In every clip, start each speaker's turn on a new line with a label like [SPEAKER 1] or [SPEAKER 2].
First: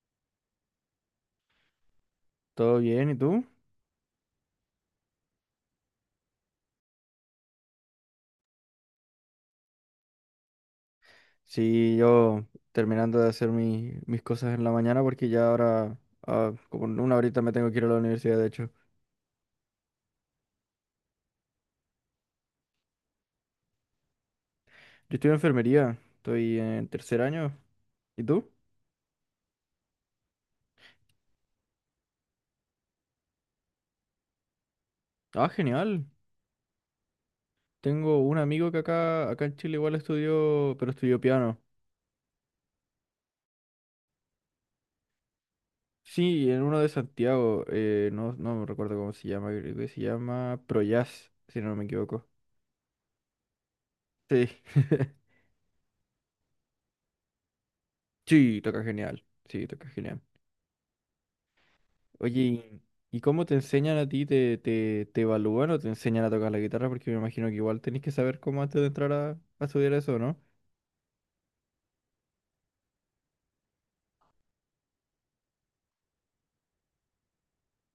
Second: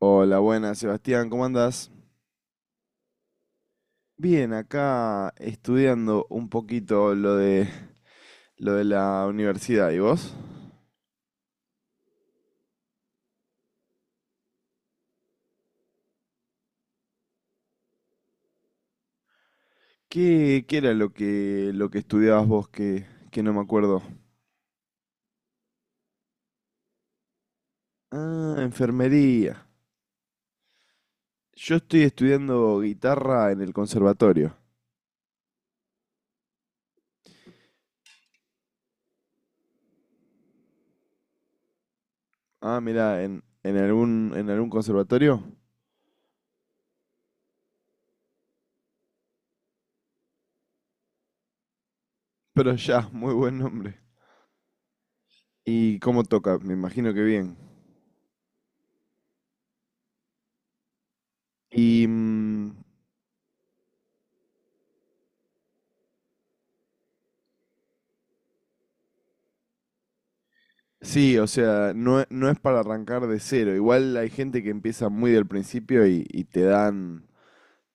[SPEAKER 1] Hola, buenas, Sebastián, ¿cómo andás?
[SPEAKER 2] ¿Todo bien? ¿Y tú?
[SPEAKER 1] Bien, acá estudiando un poquito lo de la universidad, ¿y vos?
[SPEAKER 2] Sí, yo terminando de hacer mis cosas en la mañana porque ya ahora, como en una horita me tengo que ir a la universidad, de hecho.
[SPEAKER 1] ¿Qué era lo que estudiabas vos que no me acuerdo?
[SPEAKER 2] Yo estoy en enfermería, estoy en tercer año. ¿Y tú?
[SPEAKER 1] Ah, enfermería. Yo estoy estudiando guitarra en el conservatorio.
[SPEAKER 2] Ah, genial. Tengo un amigo que acá en Chile igual estudió, pero estudió piano.
[SPEAKER 1] Ah, mira, en algún conservatorio.
[SPEAKER 2] Sí, en uno de Santiago, no, no me recuerdo cómo se llama, creo que se llama Projazz, si no me equivoco.
[SPEAKER 1] Pero ya, muy buen nombre.
[SPEAKER 2] Sí,
[SPEAKER 1] ¿Y cómo toca? Me imagino que bien.
[SPEAKER 2] sí, toca genial, sí, toca genial.
[SPEAKER 1] ¿Y?
[SPEAKER 2] Oye, ¿y cómo te enseñan a ti? ¿Te evalúan o te enseñan a tocar la guitarra? Porque me imagino que igual tenés que saber cómo antes de entrar a estudiar eso, ¿no?
[SPEAKER 1] Sí, o sea, no, no es para arrancar de cero. Igual hay gente que empieza muy del principio y te dan,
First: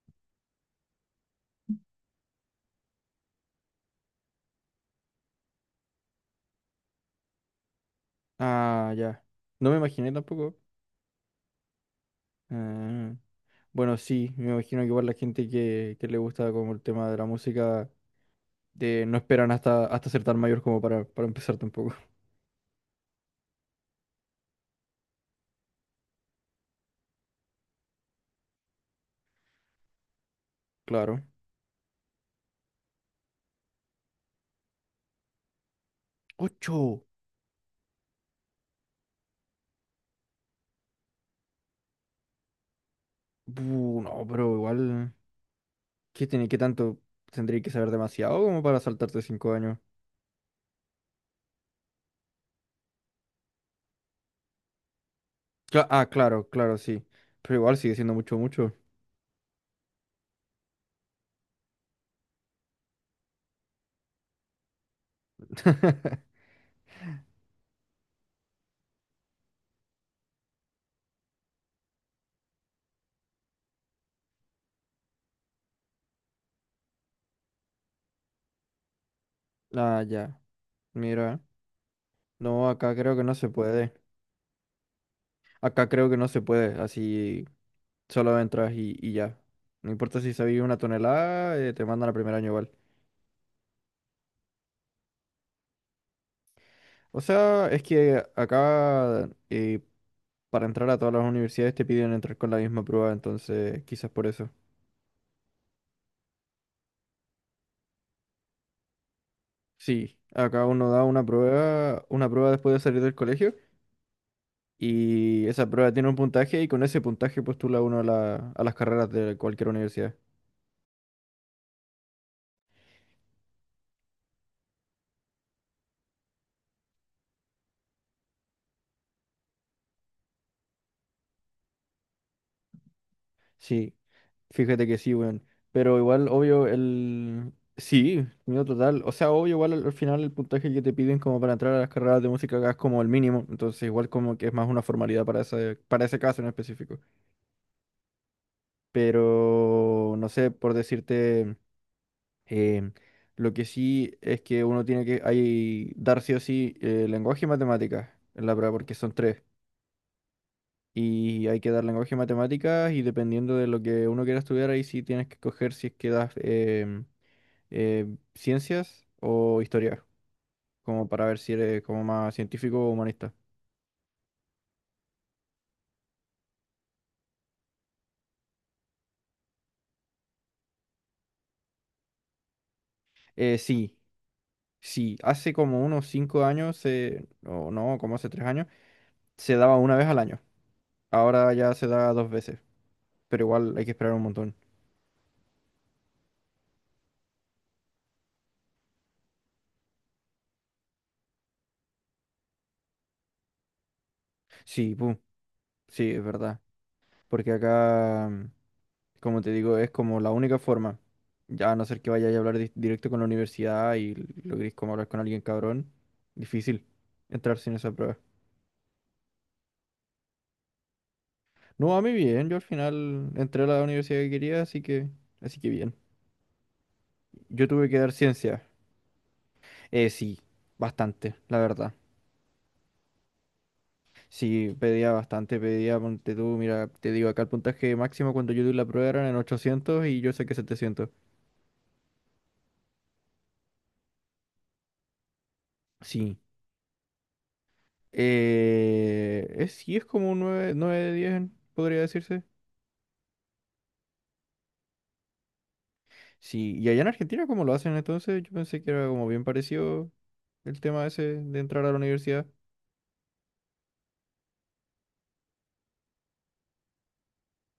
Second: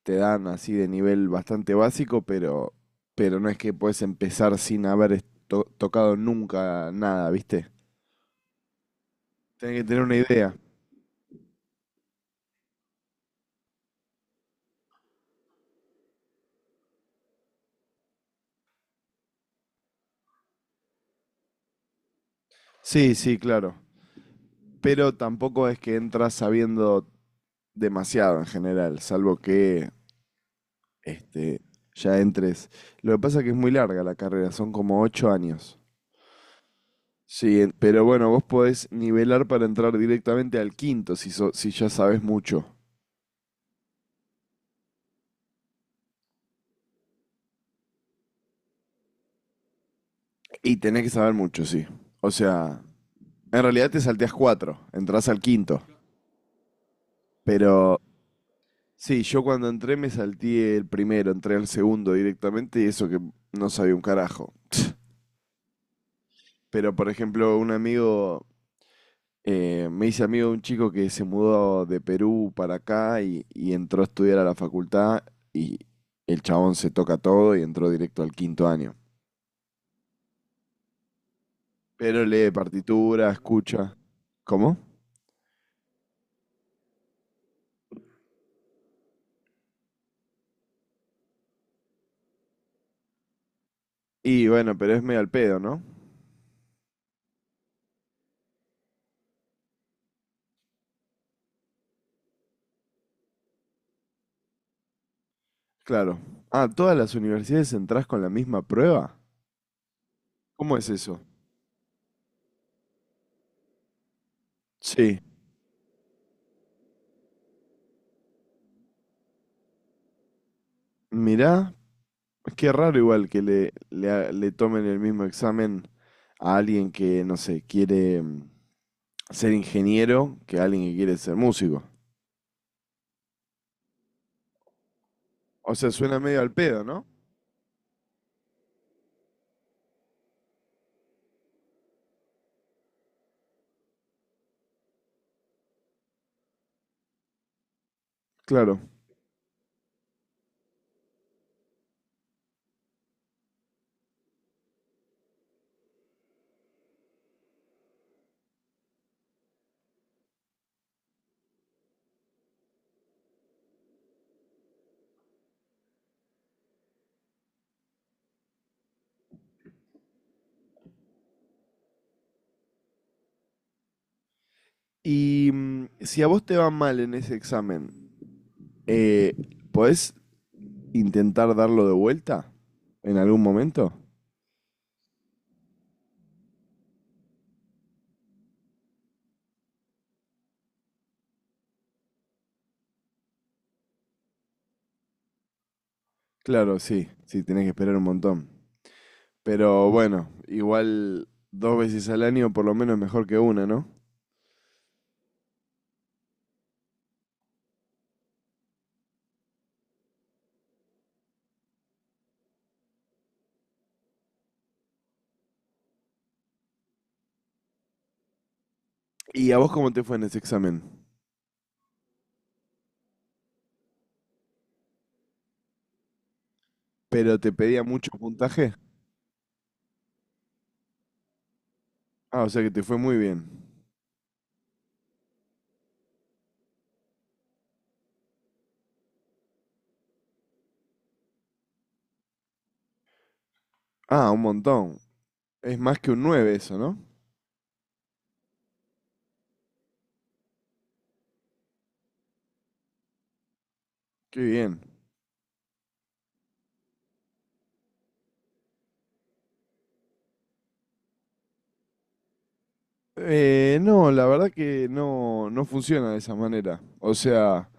[SPEAKER 1] te dan así de nivel bastante básico, pero no es que puedes empezar sin haber tocado nunca nada, ¿viste?
[SPEAKER 2] Ah, ya. No me
[SPEAKER 1] Tienes que tener
[SPEAKER 2] imaginé
[SPEAKER 1] una idea.
[SPEAKER 2] tampoco. Ah, Bueno, sí, me imagino que igual la gente que le gusta como el tema de la música de, no esperan hasta ser tan mayor como para empezar tampoco.
[SPEAKER 1] Sí, sí, claro. Pero tampoco es que entras sabiendo demasiado en general, salvo que
[SPEAKER 2] Claro.
[SPEAKER 1] este, ya entres. Lo que pasa es que es muy larga la carrera, son como 8 años.
[SPEAKER 2] ¡Ocho!
[SPEAKER 1] Sí, pero bueno, vos podés nivelar para entrar directamente al quinto si ya sabes mucho.
[SPEAKER 2] Bu, no, pero igual. ¿Qué tiene, qué tanto? ¿Tendría que saber demasiado como para saltarte cinco años?
[SPEAKER 1] Y tenés que saber mucho, sí. O sea, en realidad te salteás cuatro, entrás al quinto.
[SPEAKER 2] Claro, claro, sí. Pero igual sigue
[SPEAKER 1] Pero
[SPEAKER 2] siendo mucho, mucho.
[SPEAKER 1] sí, yo cuando entré me salté el primero, entré al segundo directamente y eso que no sabía un carajo. Pero por ejemplo, un amigo, me hice amigo de un chico que se mudó de Perú para acá y entró a estudiar a la facultad y el chabón se toca todo y entró directo al quinto año.
[SPEAKER 2] Ah, ya. Mira.
[SPEAKER 1] Pero lee
[SPEAKER 2] No, acá creo que
[SPEAKER 1] partitura,
[SPEAKER 2] no se puede.
[SPEAKER 1] escucha. ¿Cómo?
[SPEAKER 2] Acá creo que no se puede. Así solo entras y ya. No importa si sabías una tonelada, te mandan al primer año igual.
[SPEAKER 1] Y bueno, pero es medio al pedo, ¿no?
[SPEAKER 2] O sea, es que acá para entrar a todas las universidades te piden entrar con la misma prueba, entonces quizás por eso.
[SPEAKER 1] Claro. Ah, ¿todas las universidades entras con la misma prueba?
[SPEAKER 2] Sí, acá
[SPEAKER 1] ¿Cómo es
[SPEAKER 2] uno da
[SPEAKER 1] eso?
[SPEAKER 2] una prueba después de salir del colegio.
[SPEAKER 1] Sí.
[SPEAKER 2] Y esa prueba tiene un puntaje y con ese puntaje postula uno a las carreras de cualquier universidad.
[SPEAKER 1] Mirá, qué raro igual que le tomen el mismo examen a alguien que, no sé, quiere ser ingeniero que a alguien que quiere ser músico.
[SPEAKER 2] Sí, fíjate que sí, weón.
[SPEAKER 1] O sea,
[SPEAKER 2] Pero
[SPEAKER 1] suena
[SPEAKER 2] igual,
[SPEAKER 1] medio al
[SPEAKER 2] obvio,
[SPEAKER 1] pedo, ¿no?
[SPEAKER 2] el. Sí, miedo total. O sea, obvio, igual al final el puntaje que te piden como para entrar a las carreras de música acá es como el mínimo. Entonces igual como que es más una formalidad para ese caso en específico.
[SPEAKER 1] Claro.
[SPEAKER 2] Pero, no sé, por decirte. eh, lo que sí es que uno tiene que hay, dar sí o sí lenguaje y matemáticas en la prueba porque son tres. Y hay que dar lenguaje y matemáticas y dependiendo de lo que uno quiera estudiar, ahí sí tienes que coger si es que das eh, ciencias o historia, como para ver si eres como más científico o humanista.
[SPEAKER 1] Y si a vos te va mal en ese examen, eh, ¿podés intentar darlo de vuelta en algún momento?
[SPEAKER 2] Sí, sí, hace como unos 5 años, o no, como hace 3 años, se daba una vez al año. Ahora ya se da dos veces, pero igual hay que esperar un montón.
[SPEAKER 1] Claro, sí, sí, tenés que esperar un montón. Pero bueno, igual dos veces al año por lo menos es mejor que una, ¿no?
[SPEAKER 2] Sí, pum, sí, es verdad, porque acá. Como te digo, es como la única forma. Ya a no ser que vaya a hablar directo con la universidad y logres como hablar con alguien cabrón, difícil entrar sin esa prueba.
[SPEAKER 1] ¿Y a vos cómo te fue en ese examen?
[SPEAKER 2] No, a mí bien, yo al final entré a la universidad que quería, así que bien.
[SPEAKER 1] ¿Pero te
[SPEAKER 2] Yo
[SPEAKER 1] pedía
[SPEAKER 2] tuve que
[SPEAKER 1] mucho
[SPEAKER 2] dar ciencia.
[SPEAKER 1] puntaje?
[SPEAKER 2] Sí, bastante, la verdad.
[SPEAKER 1] Ah, o sea que te fue muy bien.
[SPEAKER 2] Sí, pedía bastante, pedía, ponte tú, mira, te digo, acá el puntaje máximo cuando yo di la prueba eran en 800 y yo saqué 700.
[SPEAKER 1] Ah, un montón. Es más que un
[SPEAKER 2] Sí.
[SPEAKER 1] 9 eso, ¿no?
[SPEAKER 2] Sí, es como un 9 9 de 10 podría decirse.
[SPEAKER 1] Qué bien.
[SPEAKER 2] Sí, y allá en Argentina, ¿cómo lo hacen entonces? Yo pensé que era como bien parecido el tema ese de entrar a la universidad.
[SPEAKER 1] No, la verdad que no, no funciona de esa manera. O sea,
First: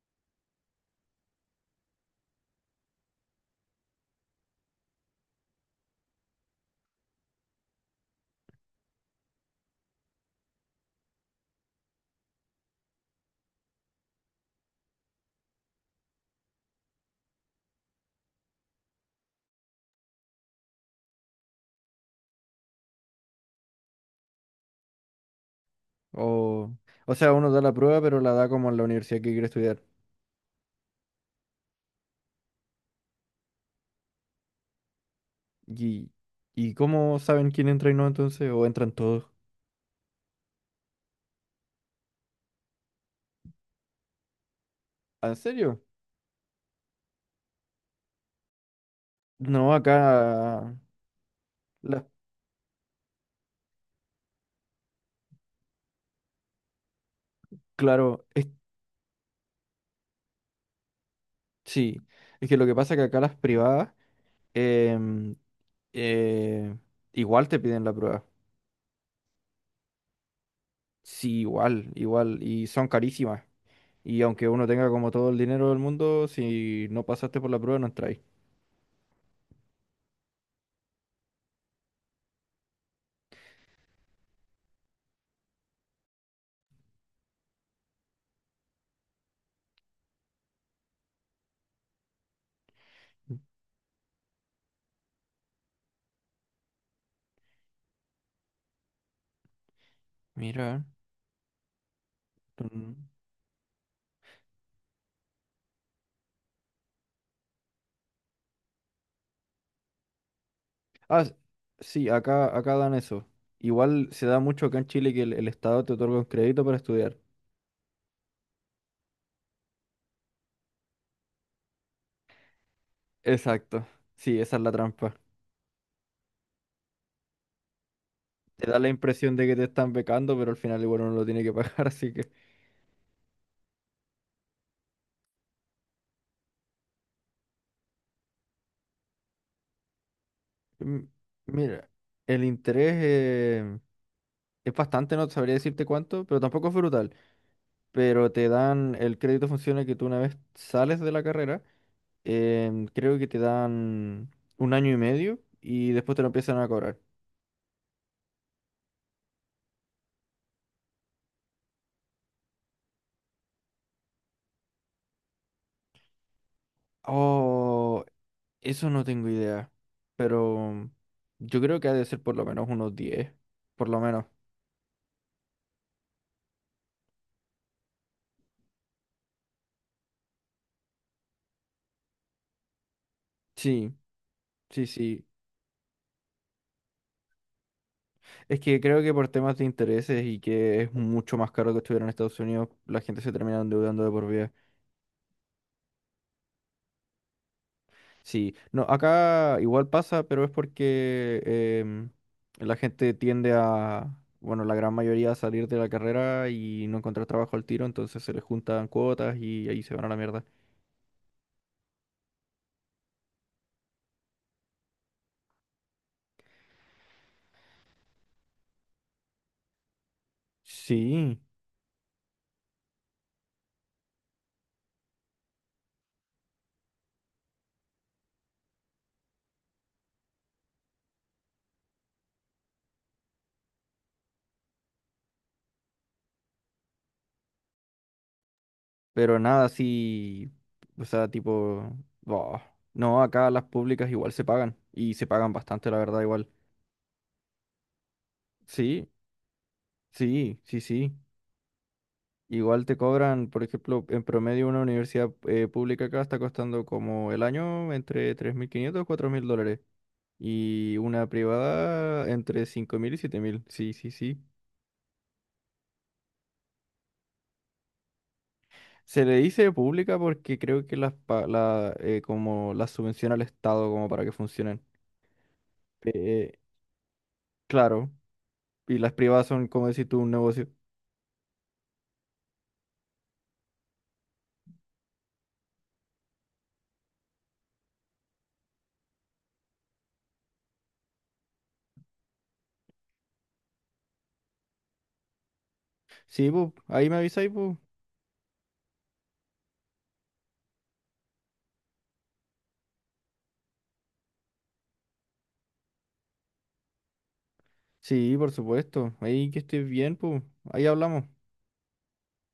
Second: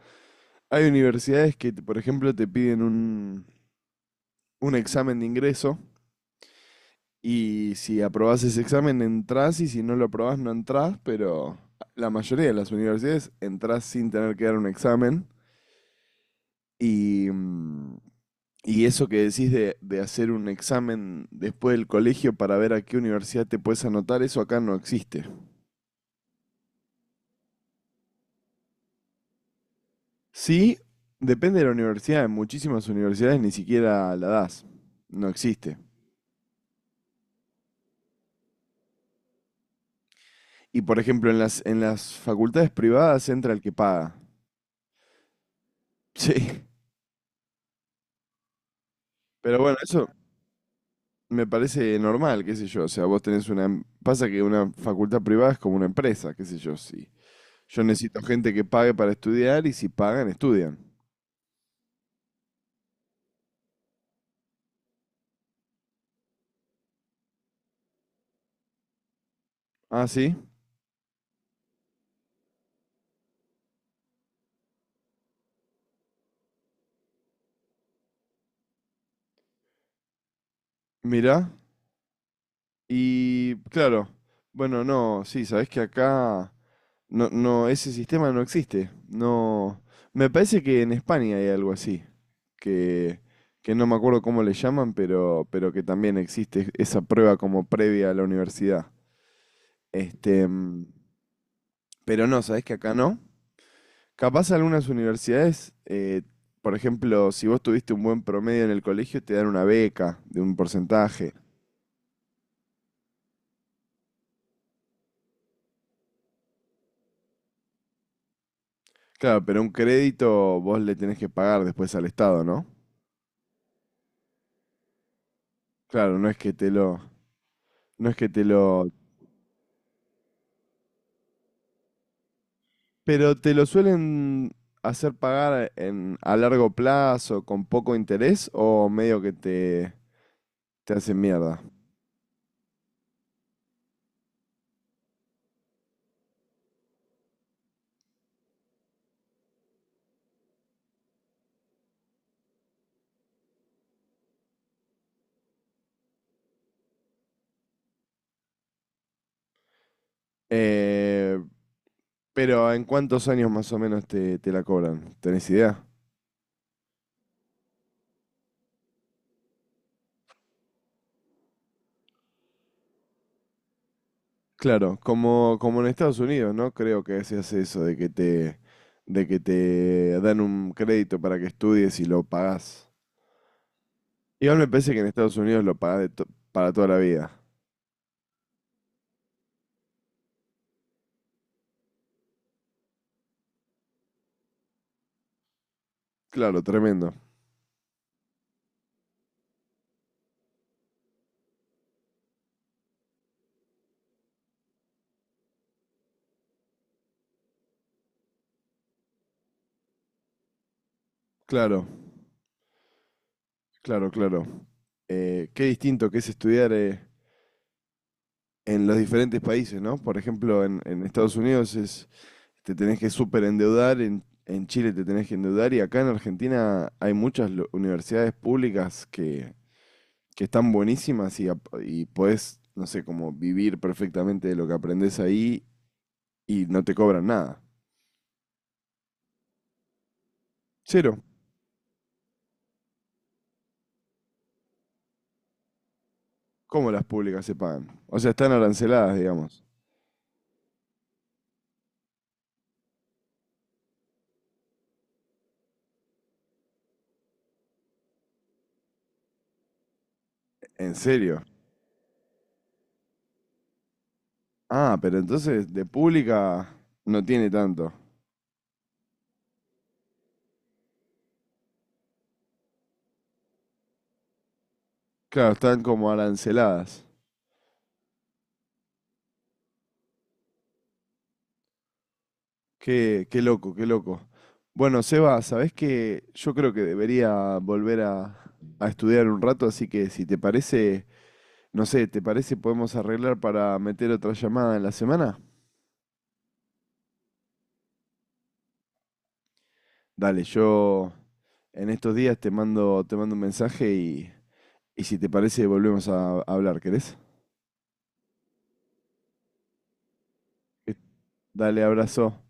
[SPEAKER 1] hay universidades que, por ejemplo, te piden un examen de ingreso. Y si aprobás ese examen, entrás y si no lo aprobás, no entrás, pero la mayoría de las universidades entrás sin tener que dar un examen. Y, mm, y eso que decís de hacer un examen después del colegio para ver a qué universidad te puedes anotar, eso acá no existe.
[SPEAKER 2] O, o sea, uno da la prueba, pero la da como en la universidad que quiere estudiar.
[SPEAKER 1] Sí, depende de la universidad. En muchísimas universidades ni siquiera la das. No existe.
[SPEAKER 2] ¿Y, y cómo saben quién entra y no entonces? ¿O entran todos?
[SPEAKER 1] Y por ejemplo, en las facultades privadas entra el que paga.
[SPEAKER 2] ¿En serio?
[SPEAKER 1] Sí. Pero
[SPEAKER 2] No,
[SPEAKER 1] bueno, eso,
[SPEAKER 2] acá,
[SPEAKER 1] me parece
[SPEAKER 2] las-
[SPEAKER 1] normal, qué sé yo. O sea, vos tenés una. Pasa que una facultad privada es como una empresa, qué sé yo. Sí. Yo necesito
[SPEAKER 2] claro,
[SPEAKER 1] gente que pague para estudiar y si pagan, estudian.
[SPEAKER 2] sí. Es que lo que pasa es que acá las privadas em, eh, igual te piden la prueba.
[SPEAKER 1] Ah, sí.
[SPEAKER 2] Sí, igual, igual. Y son carísimas. Y aunque uno tenga como todo el dinero del mundo, si no pasaste por la prueba, no entráis.
[SPEAKER 1] Mirá. Y claro. Bueno, no, sí, sabés que acá no, no, ese sistema no existe. No. Me parece que en España hay algo así. Que, que no me acuerdo cómo le llaman, pero que también existe esa prueba como previa a la universidad. Este,
[SPEAKER 2] Mira.
[SPEAKER 1] mm, pero no, ¿sabés que acá
[SPEAKER 2] Mm.
[SPEAKER 1] no? Capaz algunas universidades, por ejemplo, si vos tuviste un buen promedio en el colegio, te dan una beca de un
[SPEAKER 2] Ah,
[SPEAKER 1] porcentaje.
[SPEAKER 2] s- sí, acá dan eso. Igual se da mucho acá en Chile que el Estado te otorga un crédito para estudiar.
[SPEAKER 1] Claro, pero un crédito vos le tenés que pagar después al Estado, ¿no?
[SPEAKER 2] Exacto. Sí, esa es la trampa.
[SPEAKER 1] Claro, no es que te lo, no es que te
[SPEAKER 2] Te da
[SPEAKER 1] lo,
[SPEAKER 2] la impresión de que te están becando, pero al final igual uno lo tiene que pagar, así que.
[SPEAKER 1] pero te lo suelen hacer pagar a largo plazo con poco interés o medio que te
[SPEAKER 2] Mm.
[SPEAKER 1] hacen mierda.
[SPEAKER 2] Mira, el interés es bastante, no sabría decirte cuánto, pero tampoco es brutal. Pero te dan, el crédito funciona que tú una vez sales de la carrera, creo que te dan un año y medio y después te lo empiezan a cobrar.
[SPEAKER 1] Eh, pero ¿en cuántos años más o menos te la cobran? ¿Tenés idea?
[SPEAKER 2] Oh, eso no tengo idea, pero yo creo que ha de ser por lo menos unos 10 por lo menos.
[SPEAKER 1] Claro, como en Estados Unidos, ¿no? Creo que se hace eso de que te dan un crédito para que estudies y lo pagás.
[SPEAKER 2] Sí,
[SPEAKER 1] Igual me
[SPEAKER 2] sí,
[SPEAKER 1] parece que en
[SPEAKER 2] sí.
[SPEAKER 1] Estados Unidos lo pagás para toda la vida.
[SPEAKER 2] Es que creo que por temas de intereses y que es mucho más caro que estuviera en Estados Unidos, la gente se termina endeudando de por vida.
[SPEAKER 1] Claro, tremendo.
[SPEAKER 2] Sí, no, acá igual pasa, pero es porque la gente tiende a, bueno, la gran mayoría a salir de la carrera y no encontrar trabajo al tiro, entonces se les juntan cuotas y ahí se van a la mierda.
[SPEAKER 1] Claro, claro, claro. Qué distinto que es estudiar en los diferentes países, ¿no? Por ejemplo, en Estados
[SPEAKER 2] Sí,
[SPEAKER 1] Unidos te tenés que súper endeudar, en Chile te tenés que endeudar y acá en Argentina hay muchas universidades públicas que están buenísimas y, y podés, no sé, como vivir perfectamente de lo que aprendés ahí y no te cobran nada.
[SPEAKER 2] pero nada así, o
[SPEAKER 1] Cero.
[SPEAKER 2] sea, tipo, boh, no, acá las públicas igual se pagan y se pagan bastante, la verdad, igual.
[SPEAKER 1] ¿Cómo las públicas se pagan? O sea, están
[SPEAKER 2] Sí,
[SPEAKER 1] aranceladas, digamos.
[SPEAKER 2] sí, sí, sí. Igual te cobran, por ejemplo, en promedio una universidad pública acá está costando como el año entre 3.500 $4.000. Y
[SPEAKER 1] ¿En
[SPEAKER 2] una
[SPEAKER 1] serio?
[SPEAKER 2] privada entre 5.000 y 7.000. Sí, sí, sí.
[SPEAKER 1] Ah, pero entonces de pública no tiene tanto.
[SPEAKER 2] Se le dice pública porque creo que como las subvenciona el Estado como para que funcionen.
[SPEAKER 1] Claro, están como
[SPEAKER 2] Eh,
[SPEAKER 1] aranceladas.
[SPEAKER 2] claro. Y las privadas son, como decir tú, un negocio.
[SPEAKER 1] Qué loco, qué loco. Bueno, Seba, ¿sabés qué? Yo creo que debería volver a estudiar un rato, así que si te parece, no sé, ¿te parece podemos arreglar para meter otra llamada en la semana?
[SPEAKER 2] Sí, pues, ahí me avisáis, pues.
[SPEAKER 1] Dale, yo en estos días te mando un mensaje y si te parece volvemos a hablar, ¿querés?
[SPEAKER 2] Sí, por supuesto. Ahí que estés bien, pues. Ahí
[SPEAKER 1] Eh,
[SPEAKER 2] hablamos.
[SPEAKER 1] Dale, abrazo.